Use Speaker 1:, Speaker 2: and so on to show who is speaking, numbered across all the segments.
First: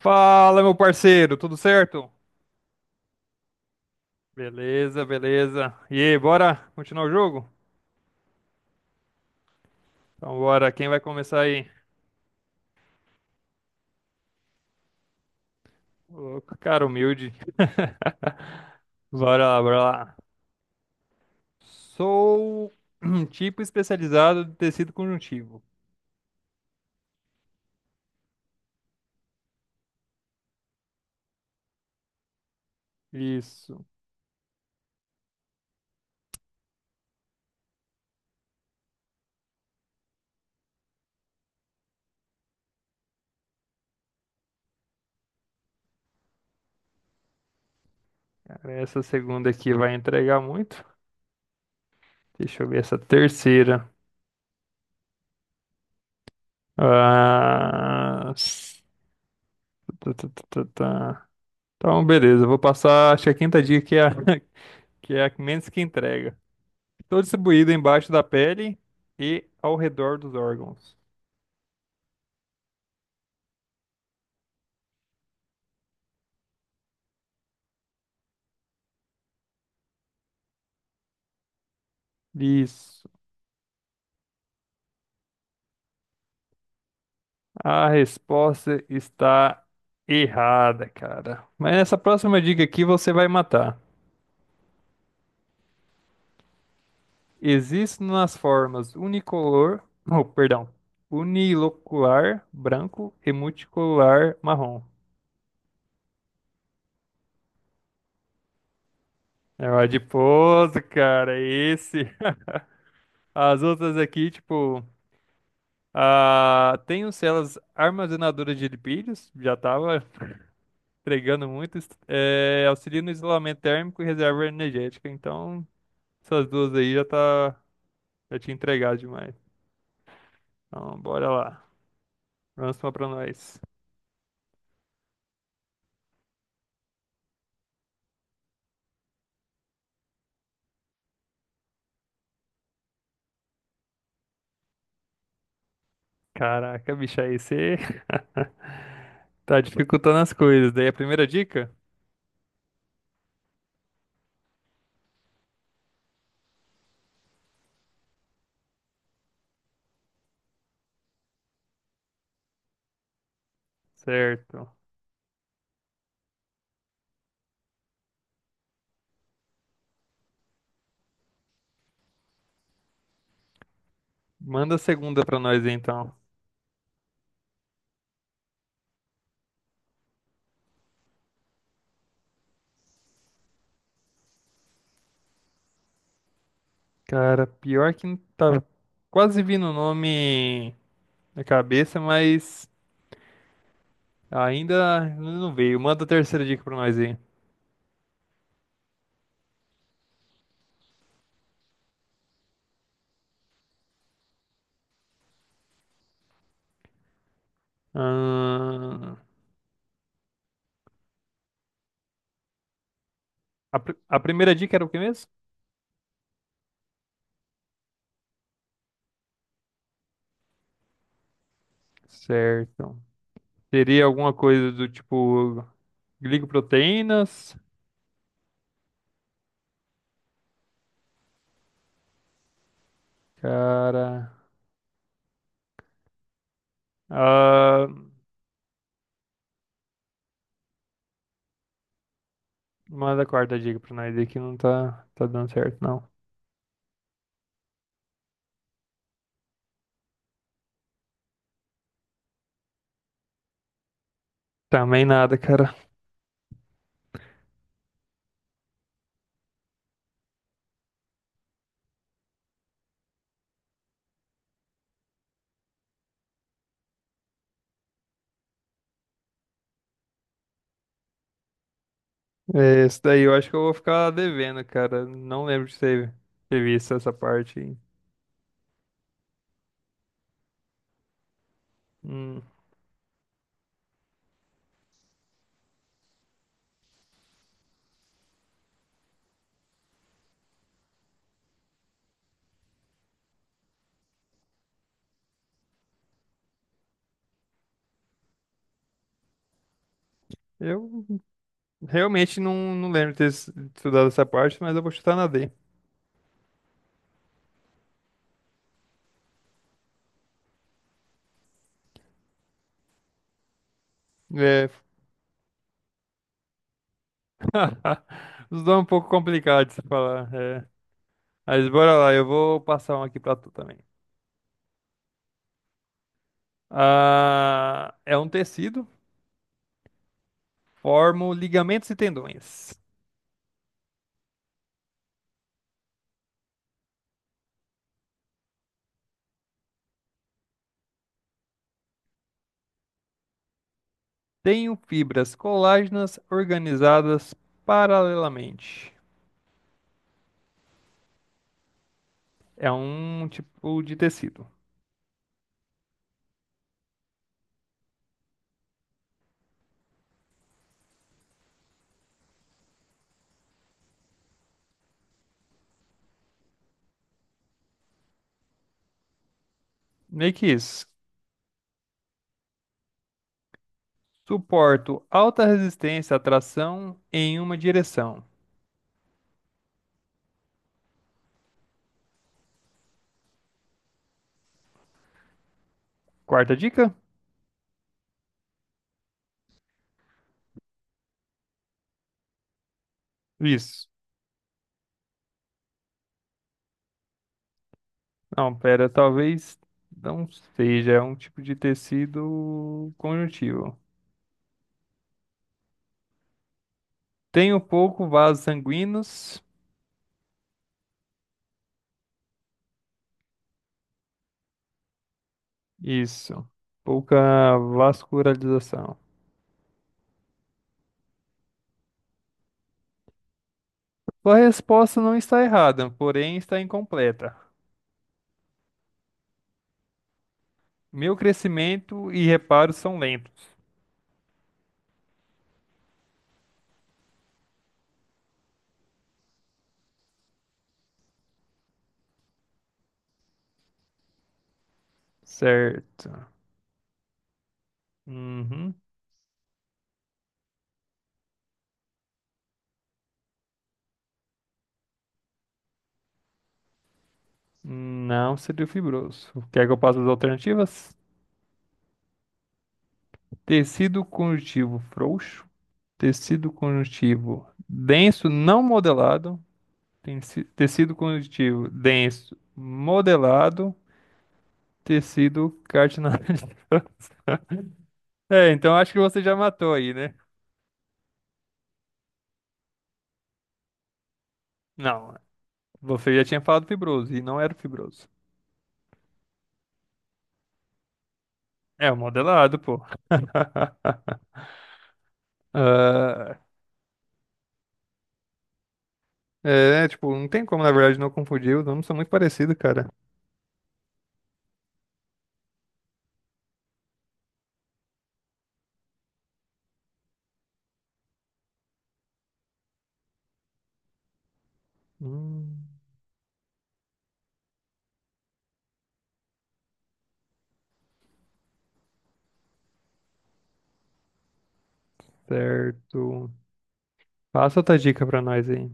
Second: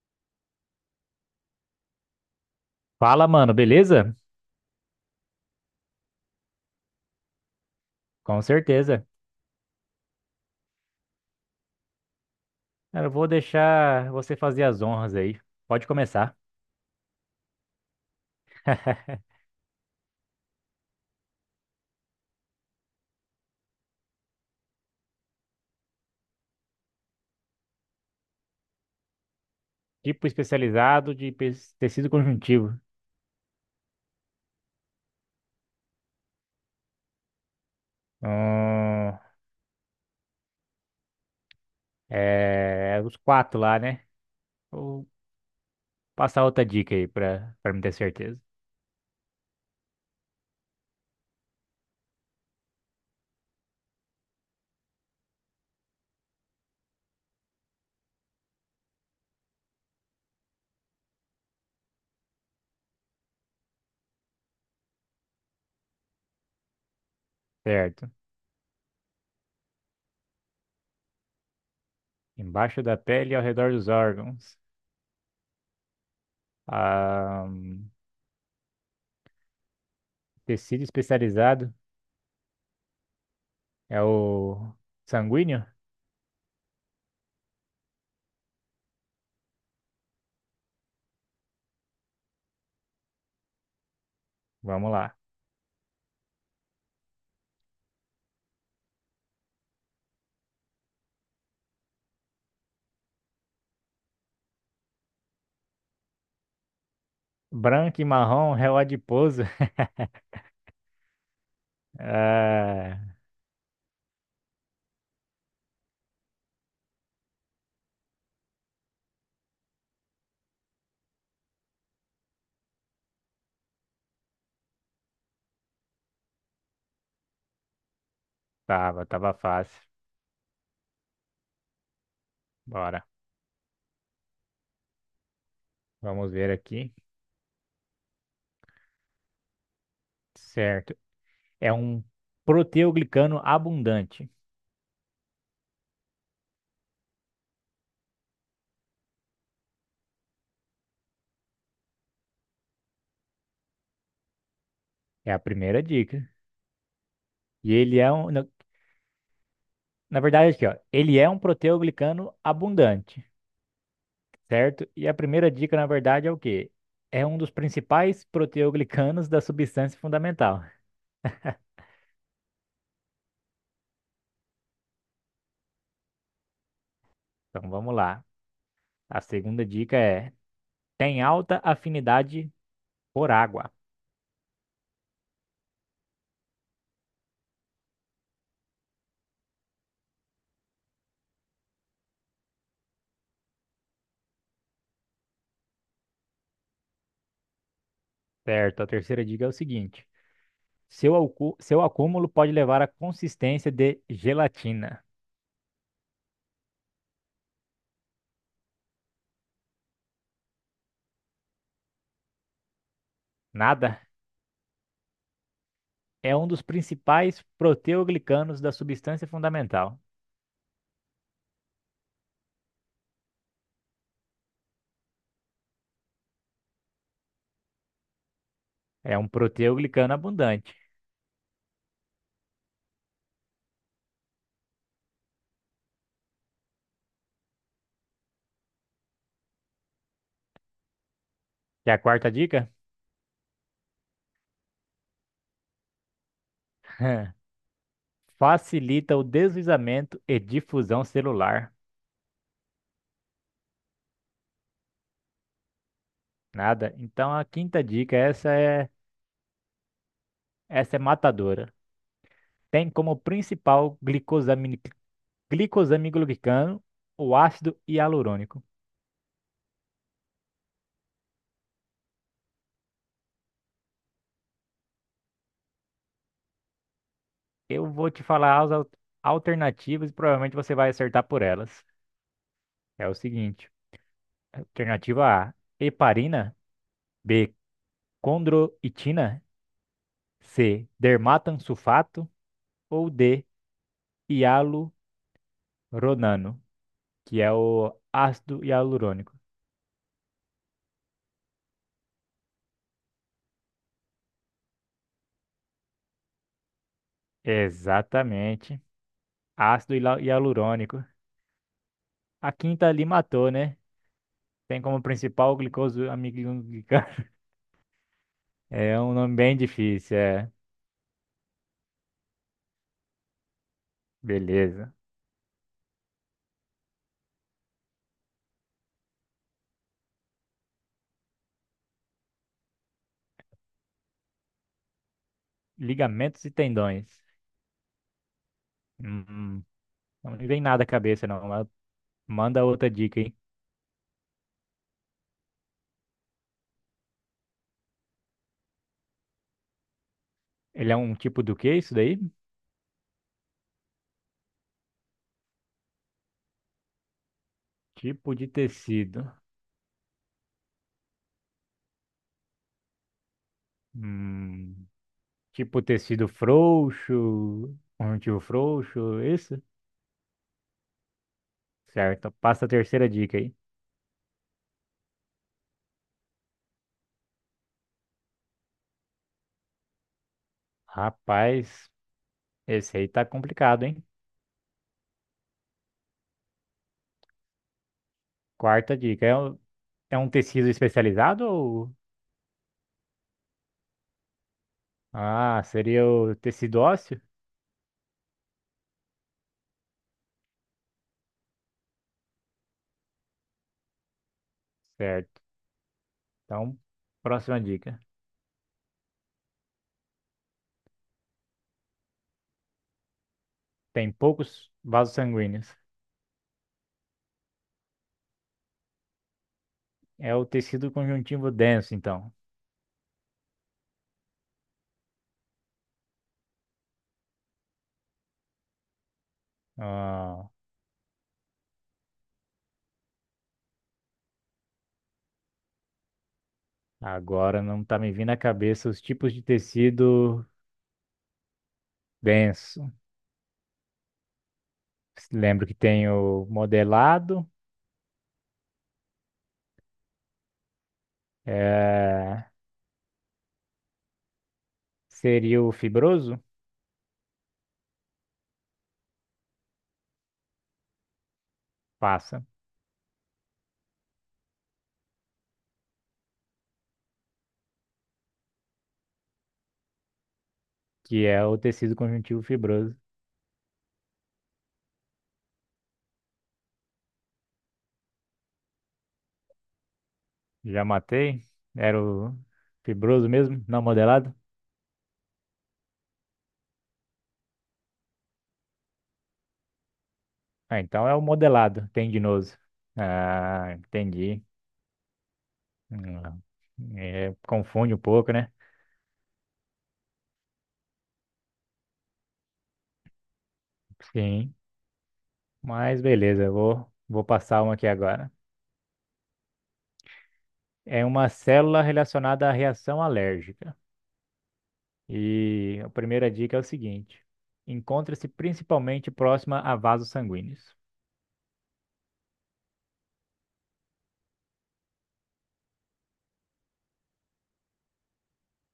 Speaker 1: Fala, meu parceiro, tudo certo?
Speaker 2: Fala, mano, beleza?
Speaker 1: Beleza, beleza. E aí, bora continuar o jogo?
Speaker 2: Com certeza.
Speaker 1: Então, bora. Quem vai começar aí?
Speaker 2: Cara, eu vou deixar você fazer as honras aí. Pode
Speaker 1: Ô,
Speaker 2: começar.
Speaker 1: Louco, cara humilde. Bora lá, bora lá. Sou um tipo especializado de tecido conjuntivo.
Speaker 2: Tipo especializado de tecido conjuntivo.
Speaker 1: Isso.
Speaker 2: Hum, É, os quatro lá, né? Vou passar outra dica aí pra me ter certeza.
Speaker 1: Cara, essa segunda aqui vai entregar muito. Deixa eu ver essa terceira. Ah... s- tá, tá, tá, tá, tá. Então, beleza. Eu Vou passar, acho que a quinta dica que é a menos que entrega. Estou distribuído
Speaker 2: Certo.
Speaker 1: embaixo da pele e ao redor dos órgãos.
Speaker 2: Embaixo da pele e ao redor dos órgãos. Ah, tecido especializado
Speaker 1: Isso.
Speaker 2: é o sanguíneo?
Speaker 1: A resposta está errada, cara. Mas nessa próxima dica aqui você vai matar.
Speaker 2: Vamos lá.
Speaker 1: Existe nas formas unicolor, oh, perdão, unilocular branco e multicolor marrom.
Speaker 2: Branco e marrom, é o adiposo.
Speaker 1: É o adiposo, cara, é esse.
Speaker 2: Ah,
Speaker 1: As outras aqui, tipo, ah, tenho células armazenadoras de lipídios, já tava entregando muito, é, auxilia no isolamento térmico e reserva energética. Então, essas duas aí já tá, já tinha entregado
Speaker 2: tava
Speaker 1: demais.
Speaker 2: fácil.
Speaker 1: Então, bora lá. Próxima
Speaker 2: Bora.
Speaker 1: pra nós.
Speaker 2: Vamos ver aqui. Certo. É um proteoglicano abundante.
Speaker 1: Caraca, bicho, aí você tá dificultando as coisas. Daí a primeira dica?
Speaker 2: É a primeira dica. E ele é um. Na verdade, aqui, ó, ele é um proteoglicano abundante.
Speaker 1: Certo.
Speaker 2: Certo? E a primeira dica, na verdade, é o quê? É um dos principais proteoglicanos da substância fundamental.
Speaker 1: Manda a segunda pra nós então.
Speaker 2: Então vamos lá. A segunda dica é: tem alta afinidade por água.
Speaker 1: Cara, pior que não tá quase vindo o nome na cabeça, mas ainda não veio. Manda a terceira dica pra nós aí.
Speaker 2: Certo? A terceira dica é o seguinte. Seu acúmulo pode levar à consistência de gelatina.
Speaker 1: Ahn,
Speaker 2: Nada,
Speaker 1: a primeira dica era o que mesmo?
Speaker 2: é um dos principais proteoglicanos da substância fundamental.
Speaker 1: Certo. Seria alguma coisa do tipo glicoproteínas?
Speaker 2: É um proteoglicano abundante.
Speaker 1: Cara. Ah,
Speaker 2: E a quarta dica?
Speaker 1: manda a quarta dica pra nós aí que não tá, tá dando certo, não.
Speaker 2: Facilita o deslizamento e difusão celular.
Speaker 1: Também nada, cara.
Speaker 2: Nada. Então a quinta dica, essa é matadora. Tem como principal glicosamiglobicano o ácido hialurônico.
Speaker 1: É, esse daí eu acho que eu vou ficar devendo, cara. Não lembro ter visto essa parte aí.
Speaker 2: Eu vou te falar as alternativas e provavelmente você vai acertar por elas.
Speaker 1: Hum,
Speaker 2: É o seguinte: alternativa A, heparina; B, condroitina; C, dermatansulfato; ou D, hialuronano, que é o ácido hialurônico.
Speaker 1: eu realmente não lembro de estudado essa parte, mas eu vou chutar na D.
Speaker 2: Exatamente, ácido hialurônico. A quinta ali matou, né?
Speaker 1: É.
Speaker 2: Tem como principal o glicosamiliglicano.
Speaker 1: Os dois é um
Speaker 2: É
Speaker 1: pouco
Speaker 2: um nome bem
Speaker 1: complicado de se
Speaker 2: difícil,
Speaker 1: falar.
Speaker 2: é.
Speaker 1: É. Mas bora lá, eu vou passar um aqui pra tu também.
Speaker 2: Beleza.
Speaker 1: Ah, é um tecido, formo ligamentos e tendões.
Speaker 2: Ligamentos e tendões. Hum, Não me vem nada à cabeça, não, mas manda outra dica, hein?
Speaker 1: Tenho fibras colágenas organizadas paralelamente.
Speaker 2: Ele é um tipo do que isso daí?
Speaker 1: É um tipo de tecido.
Speaker 2: Tipo de tecido. Hum, tipo tecido frouxo, conjuntivo frouxo, isso?
Speaker 1: Meio que isso.
Speaker 2: Certo. Passa a terceira dica aí.
Speaker 1: Suporto alta resistência à tração em uma direção.
Speaker 2: Rapaz, esse aí tá complicado, hein?
Speaker 1: Quarta dica?
Speaker 2: Quarta dica. É um tecido especializado ou...
Speaker 1: Isso.
Speaker 2: Ah, seria o tecido ósseo?
Speaker 1: Não, pera, talvez não seja. É um tipo de tecido conjuntivo.
Speaker 2: Certo. Então,
Speaker 1: Tenho
Speaker 2: próxima dica.
Speaker 1: pouco vasos sanguíneos.
Speaker 2: Tem poucos vasos sanguíneos.
Speaker 1: Isso. Pouca vascularização.
Speaker 2: É o tecido conjuntivo denso, então.
Speaker 1: Sua resposta não está errada, porém está incompleta.
Speaker 2: Ah,
Speaker 1: Meu crescimento e reparo são lentos.
Speaker 2: agora não tá me vindo à cabeça os tipos de tecido denso. Lembro que tem
Speaker 1: Certo.
Speaker 2: o modelado,
Speaker 1: Uhum.
Speaker 2: eh, seria o fibroso,
Speaker 1: Não seria fibroso. Quer que eu passe as alternativas?
Speaker 2: passa,
Speaker 1: Tecido conjuntivo frouxo, tecido conjuntivo denso não modelado, tecido
Speaker 2: que é o
Speaker 1: conjuntivo
Speaker 2: tecido
Speaker 1: denso
Speaker 2: conjuntivo fibroso.
Speaker 1: modelado, tecido cartilaginoso. É, então acho que você já matou aí, né?
Speaker 2: Já matei? Era o fibroso mesmo? Não modelado?
Speaker 1: Não, você já tinha falado fibroso e não era fibroso.
Speaker 2: Ah, então é o
Speaker 1: É
Speaker 2: modelado,
Speaker 1: o
Speaker 2: tendinoso.
Speaker 1: modelado, pô.
Speaker 2: Ah, entendi.
Speaker 1: Ah,
Speaker 2: Hum, É, confunde um pouco, né?
Speaker 1: é, tipo, não tem como, na verdade, não confundir. Os nomes são muito parecidos, cara.
Speaker 2: Sim, mas beleza, eu vou passar uma aqui agora. É uma célula relacionada à reação alérgica.
Speaker 1: Hum,
Speaker 2: E a primeira dica é o seguinte: encontra-se principalmente próxima a vasos sanguíneos.
Speaker 1: certo. Passa outra dica pra nós aí.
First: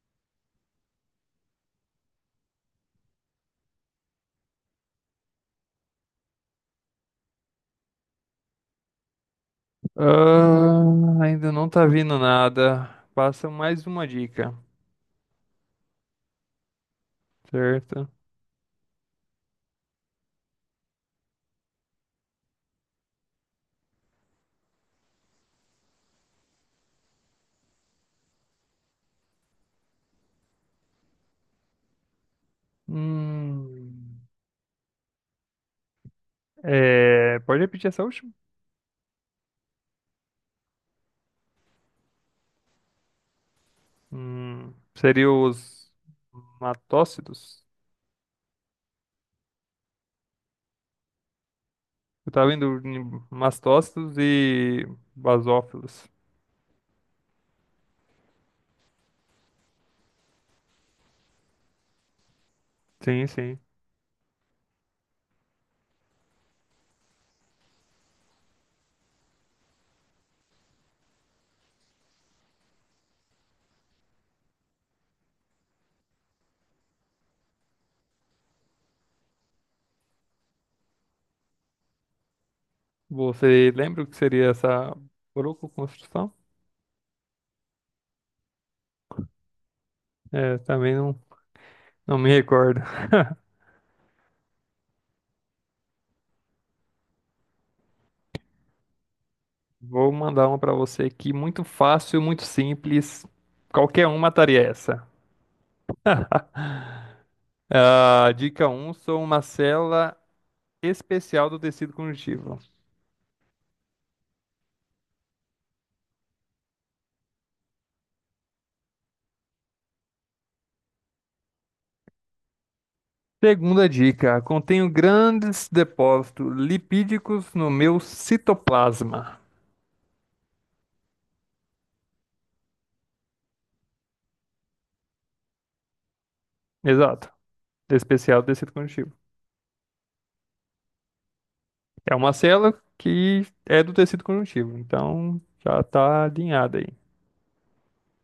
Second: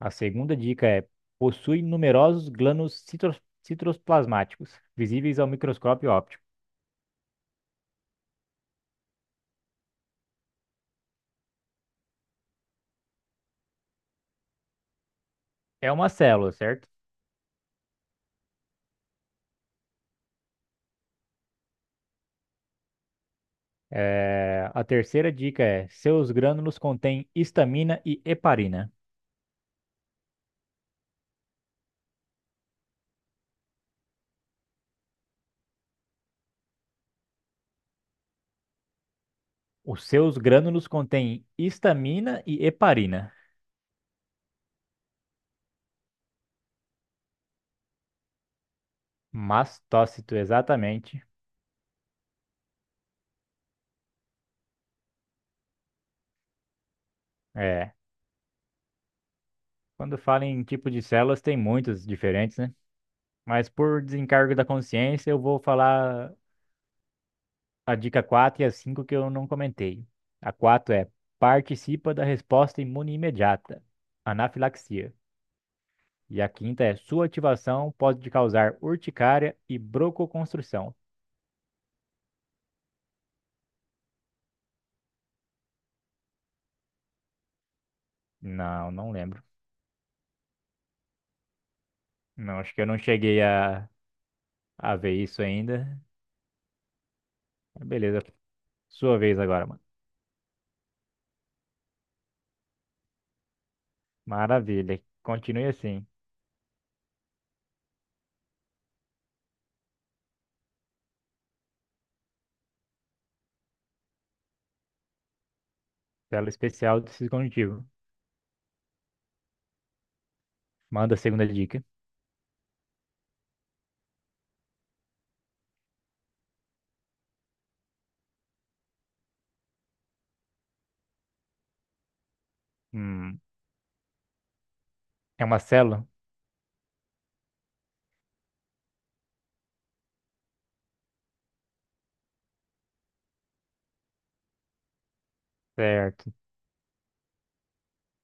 Speaker 2: A segunda dica é: possui numerosos glândulos citoplasmáticos, visíveis ao microscópio óptico.
Speaker 1: Ah, ainda não tá vindo nada. Passa mais uma dica,
Speaker 2: É uma célula, certo?
Speaker 1: certo?
Speaker 2: É, a terceira dica é: seus grânulos contêm histamina e heparina.
Speaker 1: Hum, é, pode repetir essa última?
Speaker 2: Os seus grânulos contêm histamina e heparina.
Speaker 1: Seria os matócidos?
Speaker 2: Mastócito, exatamente.
Speaker 1: Eu tava em mastócitos e basófilos.
Speaker 2: É. Quando fala em tipo de células, tem muitos diferentes, né?
Speaker 1: Sim, sim.
Speaker 2: Mas por desencargo da consciência, eu vou falar a dica 4 e a 5 que eu não comentei. A 4 é: participa da resposta imune imediata, anafilaxia. E a quinta é: sua ativação pode te causar urticária e broncoconstrução.
Speaker 1: Você lembra o que seria essa broncoconstrução?
Speaker 2: Não, não lembro.
Speaker 1: É, também não me
Speaker 2: Não, acho
Speaker 1: recordo.
Speaker 2: que eu não cheguei a ver isso ainda. Beleza, sua vez agora, mano.
Speaker 1: Vou mandar uma pra você aqui, muito fácil, muito simples. Qualquer um mataria
Speaker 2: Maravilha.
Speaker 1: essa.
Speaker 2: Continue assim.
Speaker 1: Ah, dica um sou uma célula especial do tecido conjuntivo.
Speaker 2: Tela especial do Cisco. Manda a segunda dica.
Speaker 1: Segunda dica, contenho grandes depósitos lipídicos no meu citoplasma.
Speaker 2: Hum, É uma célula?
Speaker 1: Exato, especial do tecido conjuntivo. É uma célula que é do tecido conjuntivo, então já está
Speaker 2: Certo.
Speaker 1: alinhada aí.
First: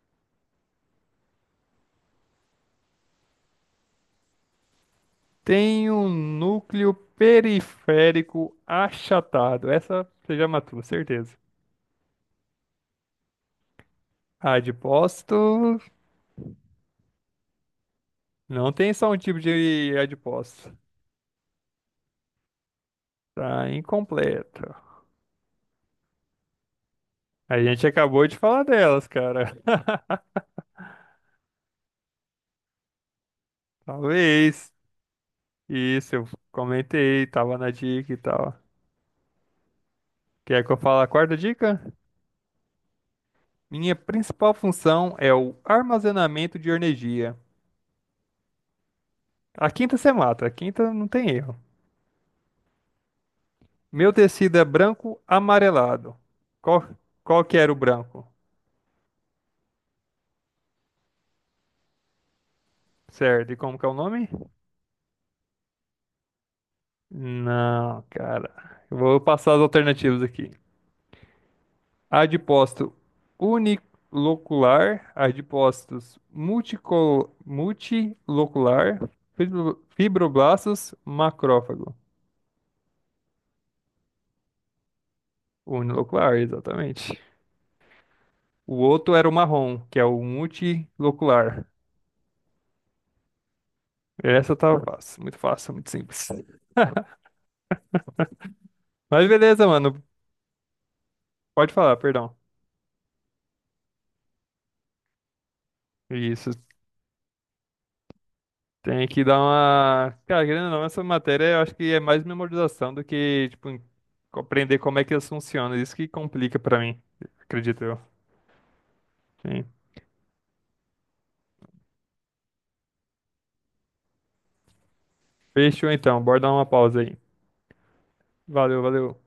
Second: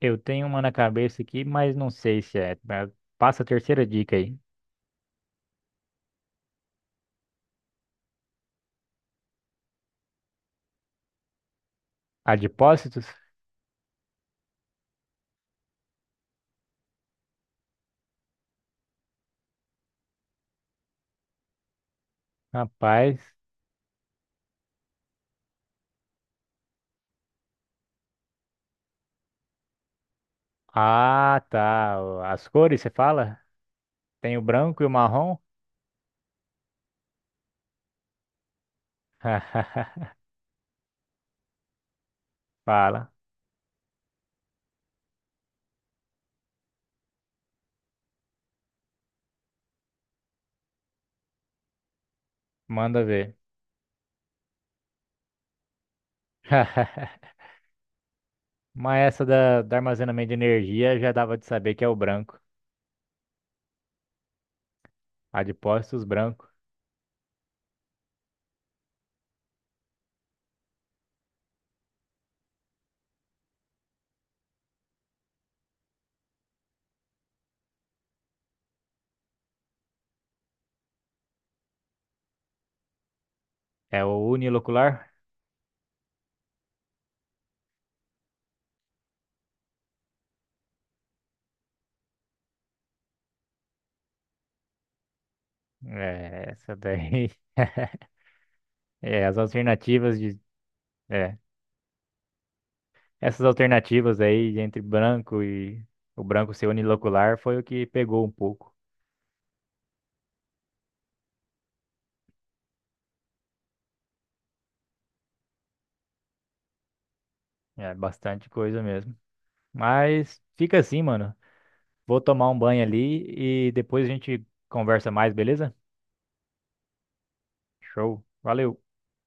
Speaker 2: Eu tenho uma na cabeça aqui, mas não sei se é. Mas passa a terceira dica aí.
Speaker 1: Tem um núcleo periférico achatado. Essa você já matou, certeza.
Speaker 2: Adipócitos?
Speaker 1: Adipócito não tem só um tipo de adipócito.
Speaker 2: Rapaz.
Speaker 1: Tá incompleto. A gente acabou de falar delas, cara.
Speaker 2: Ah, tá. As cores, você fala? Tem o
Speaker 1: Talvez.
Speaker 2: branco e o marrom?
Speaker 1: Isso, eu comentei, tava na dica e tal. Quer que eu fale a quarta dica?
Speaker 2: Fala.
Speaker 1: Minha principal função é o armazenamento de energia. A quinta você mata, a quinta não tem erro.
Speaker 2: Manda ver.
Speaker 1: Meu tecido é branco amarelado. Qual, qual que era o branco?
Speaker 2: Mas essa da armazenamento de energia já dava de saber que é o branco.
Speaker 1: Certo, e como que é o nome?
Speaker 2: Adipócitos branco.
Speaker 1: Não, cara. Eu vou passar as alternativas aqui. Adipócito unilocular, adipócitos multilocular, fibroblastos, macrófago.
Speaker 2: É o unilocular?
Speaker 1: Unilocular, exatamente. O outro era o marrom, que é o multilocular. Essa tá fácil, muito simples.
Speaker 2: É, essa daí. É,
Speaker 1: Mas
Speaker 2: as
Speaker 1: beleza, mano.
Speaker 2: alternativas de. É.
Speaker 1: Pode falar, perdão.
Speaker 2: Essas alternativas aí entre branco e o
Speaker 1: Isso.
Speaker 2: branco ser unilocular foi o que pegou um pouco.
Speaker 1: Tem que dar uma. Cara, querendo ou não, essa matéria eu acho que é mais memorização do que, tipo, compreender como é que elas funcionam. Isso que complica pra mim, acredito
Speaker 2: É
Speaker 1: eu.
Speaker 2: bastante coisa mesmo.
Speaker 1: Sim.
Speaker 2: Mas fica assim, mano. Vou tomar um banho ali e depois a gente conversa mais, beleza?
Speaker 1: Fechou então, bora dar uma pausa aí.
Speaker 2: Show. Valeu.
Speaker 1: Valeu, valeu.